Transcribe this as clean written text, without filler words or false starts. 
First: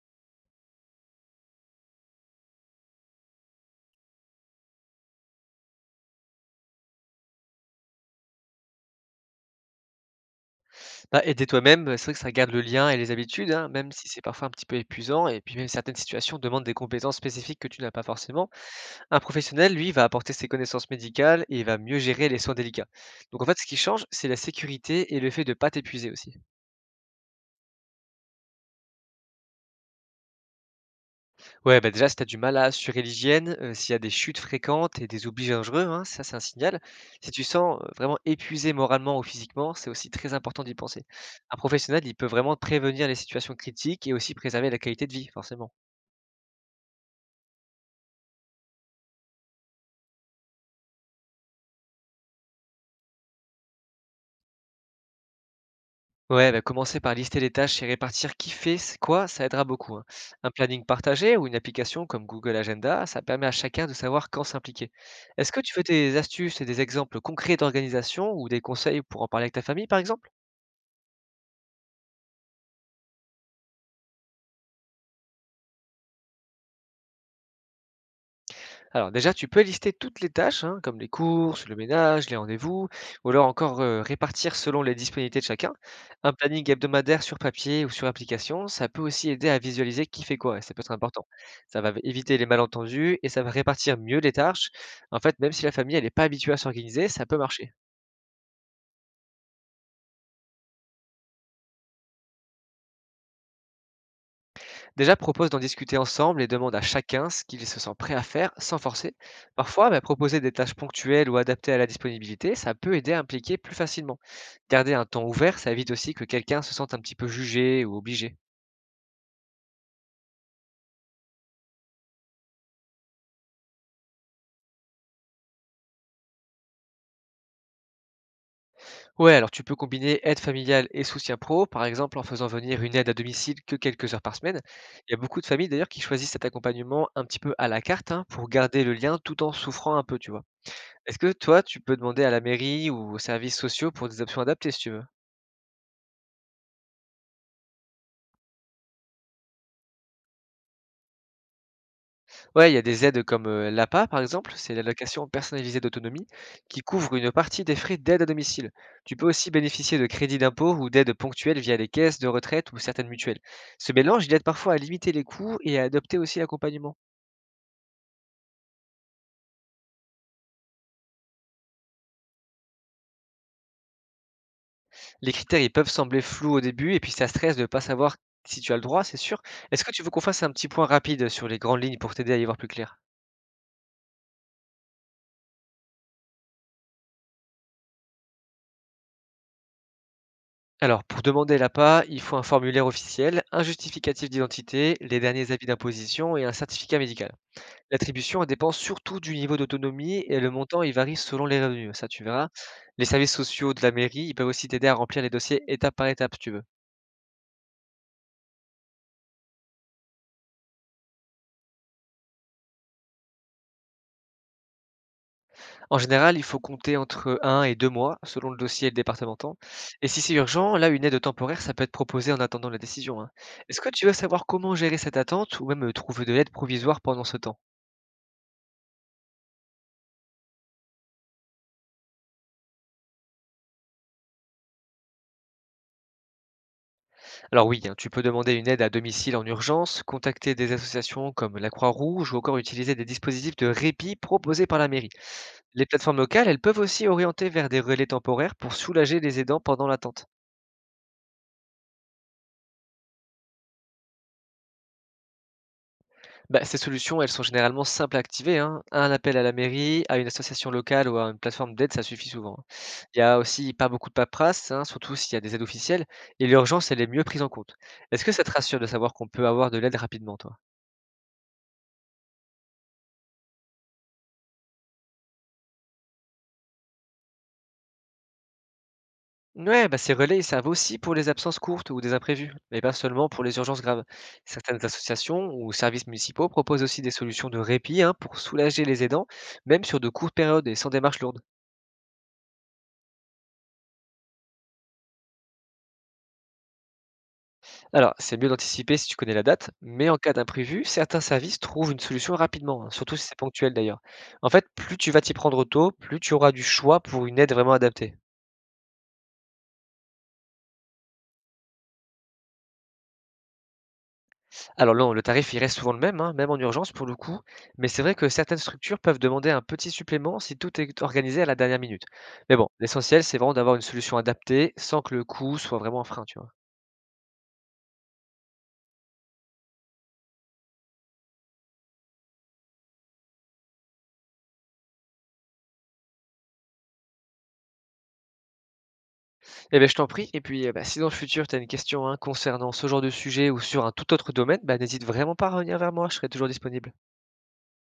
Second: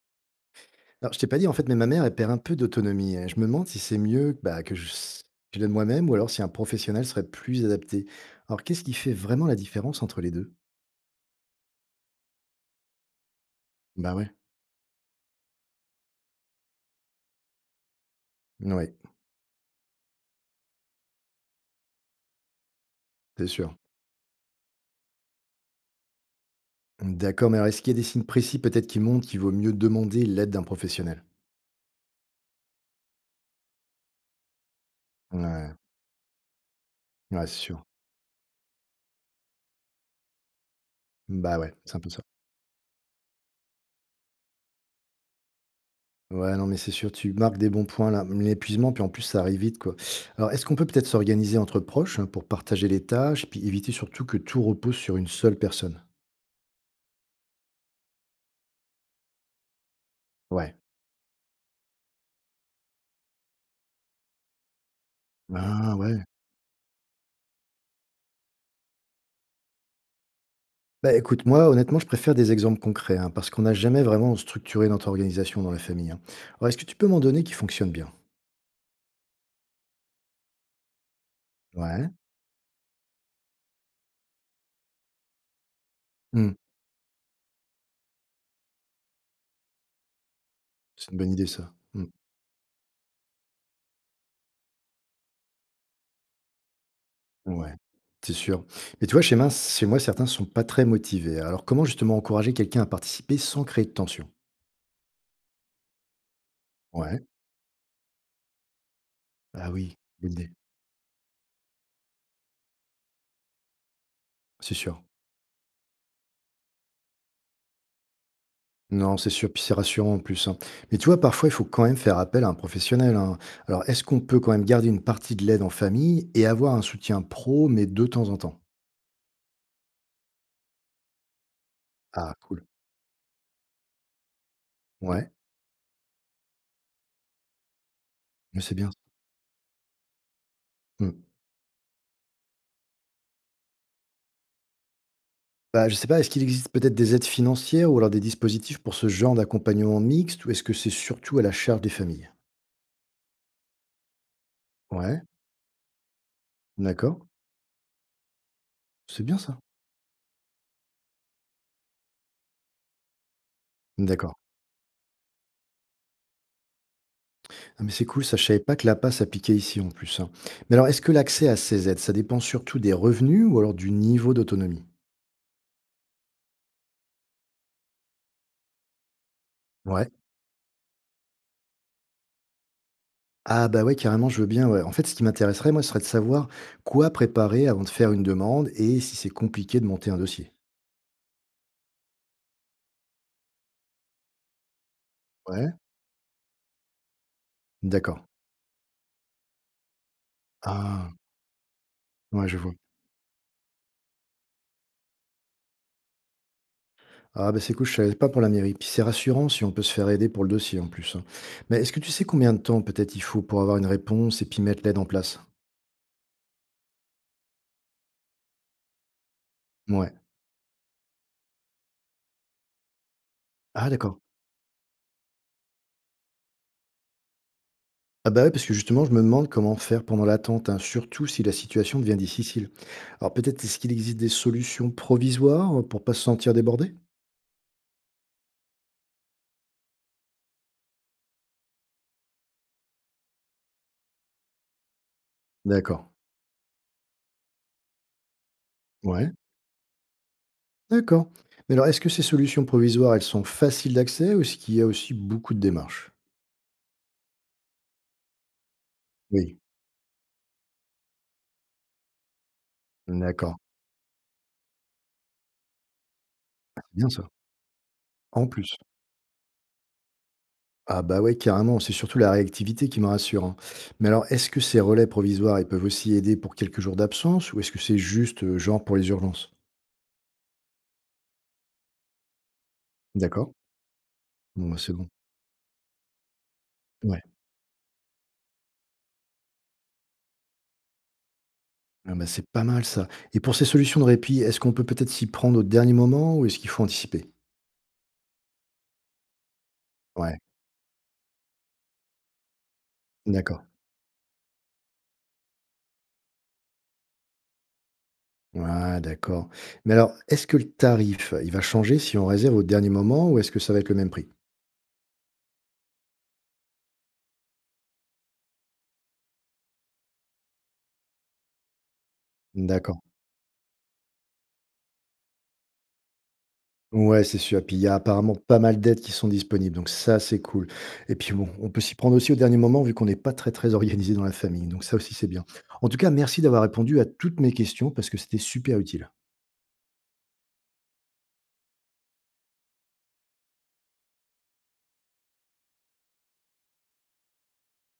Alors, je t'ai pas dit, en fait, mais ma mère, elle perd un peu d'autonomie, hein. Je me demande si c'est mieux, que je l'aide moi-même ou alors si un professionnel serait plus adapté. Alors, qu'est-ce qui fait vraiment la différence entre les deux? Bah, aider toi-même, c'est vrai que ça garde le lien et les habitudes, hein, même si Bah c'est ouais. parfois un petit peu épuisant, et puis même certaines situations demandent des compétences spécifiques que tu n'as pas forcément. Ouais, Un professionnel, lui, va apporter ses connaissances médicales et il va mieux gérer les soins délicats. Donc en c'est fait, ce sûr. qui change, c'est la sécurité et le fait de ne pas t'épuiser aussi. D'accord, mais alors est-ce qu'il y a des signes précis peut-être qui montrent qu'il vaut mieux demander l'aide d'un professionnel? Ouais, bah déjà, si tu as du mal à assurer l'hygiène, s'il y a des chutes fréquentes et des oublis Ouais, dangereux, hein, ça c'est un signal. Si tu ouais, c'est sens sûr. Vraiment épuisé moralement ou physiquement, c'est aussi très important d'y penser. Un Bah ouais, c'est un professionnel, peu il ça. peut vraiment prévenir les situations critiques et aussi préserver la qualité de vie, forcément. Ouais, non, mais c'est sûr, tu marques des bons points là. L'épuisement, puis en plus, ça arrive vite, quoi. Alors, est-ce qu'on peut peut-être s'organiser entre proches, hein, pour partager les tâches, puis éviter surtout que tout repose sur une seule personne? Ouais, bah, commencer par lister les tâches et répartir qui quoi, ça aidera beaucoup, hein. Un Ouais. planning partagé ou une application comme Google Agenda, ça permet à chacun de savoir quand s'impliquer. Est-ce que tu veux Ah des ouais. astuces et des exemples concrets d'organisation ou des conseils pour en parler avec ta famille, par exemple? Bah, écoute, moi, honnêtement, je préfère des exemples concrets, hein, parce qu'on n'a jamais vraiment structuré notre organisation dans la famille, hein. Alors, est-ce que tu peux m'en donner qui fonctionne bien? Alors déjà, tu peux lister toutes les tâches, hein, comme les courses, le Ouais. ménage, les rendez-vous, ou alors encore répartir selon les disponibilités de chacun. Un Hmm. planning hebdomadaire sur papier ou sur application, ça peut aussi aider à visualiser qui fait quoi, et ça peut être C'est une important. bonne idée, ça. Ça va Hmm. éviter les malentendus et ça va répartir mieux les tâches. En fait, même si la famille, elle n'est pas habituée à s'organiser, ça peut marcher. Ouais, c'est sûr. Mais tu vois, chez moi, certains sont pas très motivés. Alors, comment justement encourager quelqu'un à participer sans créer de tension? Déjà, propose d'en discuter ensemble et demande à Ouais. chacun ce qu'il se sent prêt à faire sans forcer. Ah Parfois, oui, bah, bonne proposer idée. des tâches ponctuelles ou adaptées à la disponibilité, ça peut aider à impliquer plus facilement. C'est Garder sûr. un temps ouvert, ça évite aussi que quelqu'un se sente un petit peu jugé ou obligé. Non, c'est sûr, puis c'est rassurant en plus, hein. Mais tu vois, parfois, il faut quand même faire appel à un professionnel, hein. Alors, est-ce qu'on peut quand même garder une partie de l'aide en famille et avoir un soutien pro, mais de temps en temps? Ouais, alors tu peux combiner aide familiale et soutien pro, par exemple en Ah, faisant cool. venir une aide à domicile que quelques heures par semaine. Il y a Ouais, beaucoup de familles d'ailleurs qui choisissent cet accompagnement un petit peu à la carte, hein, pour mais c'est garder bien. le lien tout en souffrant un peu, tu vois. Mmh. Est-ce que toi, tu peux demander à la mairie ou aux services sociaux pour des options adaptées si tu veux? Bah, je sais pas, est-ce qu'il existe peut-être des aides financières ou alors des dispositifs pour ce genre d'accompagnement mixte ou est-ce que c'est surtout à la charge des familles? Ouais, il y a des aides comme, l'APA, par exemple, c'est Ouais, l'allocation personnalisée d'autonomie, qui couvre d'accord. une partie des frais d'aide à domicile. Tu C'est peux bien aussi ça. bénéficier de crédits d'impôt ou d'aides ponctuelles via les caisses de retraite ou certaines mutuelles. Ce mélange, il D'accord. aide parfois à limiter les coûts et à adopter aussi l'accompagnement. Ah, mais c'est cool, ça, je savais pas que l'APA s'appliquait ici en plus, hein. Mais alors, est-ce que l'accès à ces aides, ça dépend surtout des revenus ou alors du niveau d'autonomie? Les critères, ils peuvent sembler flous au début et puis ça stresse de ne pas savoir si tu as le droit, c'est sûr. Est-ce que tu veux Ouais. qu'on fasse un petit point rapide sur les grandes lignes pour t'aider à y voir plus clair? Ah bah ouais, carrément, je veux bien, ouais. En fait, ce qui m'intéresserait, moi, ce serait de savoir quoi préparer avant de faire une demande et si c'est compliqué de monter un dossier. Alors, pour demander l'APA, il faut un formulaire officiel, un justificatif d'identité, les derniers avis Ouais. d'imposition et un certificat médical. D'accord. L'attribution, elle dépend surtout du niveau d'autonomie et le montant, il Ah, varie selon les revenus, ça tu ouais, verras. je vois. Les services sociaux de la mairie, ils peuvent aussi t'aider à remplir les dossiers étape par étape si tu veux. Ah ben c'est cool, je savais pas pour la mairie. Puis c'est rassurant si on peut se faire aider pour le dossier en plus, hein. Mais est-ce que tu sais combien de temps peut-être il faut pour avoir une réponse et puis mettre l'aide en place? En général, il faut compter entre un et 2 mois selon le dossier et le départemental. Et Ouais. si c'est urgent, là, une aide temporaire, ça peut être proposé en attendant la décision, hein. Est-ce que Ah tu veux d'accord. savoir comment gérer cette attente ou même trouver de l'aide provisoire pendant ce temps? Ah bah ouais, parce que justement, je me demande comment faire pendant l'attente, hein, surtout si la situation devient difficile. Alors peut-être est-ce qu'il existe des solutions provisoires, pour pas se sentir débordé? Alors oui, hein, tu peux demander une aide à domicile en urgence, contacter des associations comme la Croix-Rouge ou encore utiliser des dispositifs de répit proposés par la mairie. Les D'accord. plateformes locales, elles peuvent aussi orienter vers des relais temporaires pour soulager Ouais. les aidants pendant l'attente. D'accord. Mais alors est-ce que ces solutions provisoires, elles sont faciles d'accès ou est-ce qu'il y a aussi beaucoup de démarches? Bah, ces solutions, elles sont généralement simples à activer, hein. Un appel à la Oui. mairie, à une association locale ou à une plateforme d'aide, ça suffit souvent, hein. Il y a D'accord. aussi pas beaucoup de paperasse, hein, surtout s'il y a des aides officielles, et C'est l'urgence, elle est bien mieux ça. prise en compte. Est-ce que ça En te plus. rassure de savoir qu'on peut avoir de l'aide rapidement, toi? Ah bah ouais, carrément, c'est surtout la réactivité qui me rassure, hein. Mais alors, est-ce que ces relais provisoires, ils peuvent aussi aider pour quelques jours d'absence ou est-ce que c'est juste, genre pour les urgences? Ouais, bah, ces relais, ils servent aussi pour les absences courtes ou des imprévus, mais pas seulement pour D'accord? les urgences graves. Bon, bah, Certaines c'est bon. associations ou services municipaux proposent aussi des Ouais. solutions de répit, hein, pour soulager les aidants, même sur de courtes périodes et sans démarche lourde. Ah bah, c'est pas mal ça. Et pour ces solutions de répit, est-ce qu'on peut peut-être s'y prendre au dernier moment ou est-ce qu'il faut anticiper? Alors, c'est mieux d'anticiper si tu connais la date, mais en cas Ouais, d'imprévu, certains services trouvent une solution rapidement, hein, surtout si c'est d'accord. ponctuel d'ailleurs. En fait, plus tu vas t'y prendre tôt, plus tu auras du choix pour une aide vraiment adaptée. Ouais, d'accord. Mais alors, est-ce que le tarif, il va changer si on réserve au dernier moment ou est-ce que ça va être le même prix? Alors non, le tarif, il reste souvent le même, hein, même en urgence pour le coup, mais c'est vrai que certaines structures peuvent demander un petit supplément si tout est organisé à la dernière minute. Mais bon, D'accord. l'essentiel, c'est vraiment d'avoir une solution adaptée sans que le coût soit vraiment un frein, tu vois. Ouais, c'est sûr. Puis il y a apparemment pas mal d'aides qui sont disponibles, donc ça, c'est cool. Et puis bon, on peut s'y prendre aussi au dernier moment vu qu'on n'est pas très très organisé dans la famille, donc ça aussi c'est bien. En tout cas, merci d'avoir répondu à toutes mes questions parce que c'était super utile. Eh bien, je t'en prie, et puis bah, si dans le futur, tu as une question, hein, concernant ce genre de sujet ou sur un tout autre domaine, bah, n'hésite vraiment pas à revenir vers moi, je serai toujours disponible.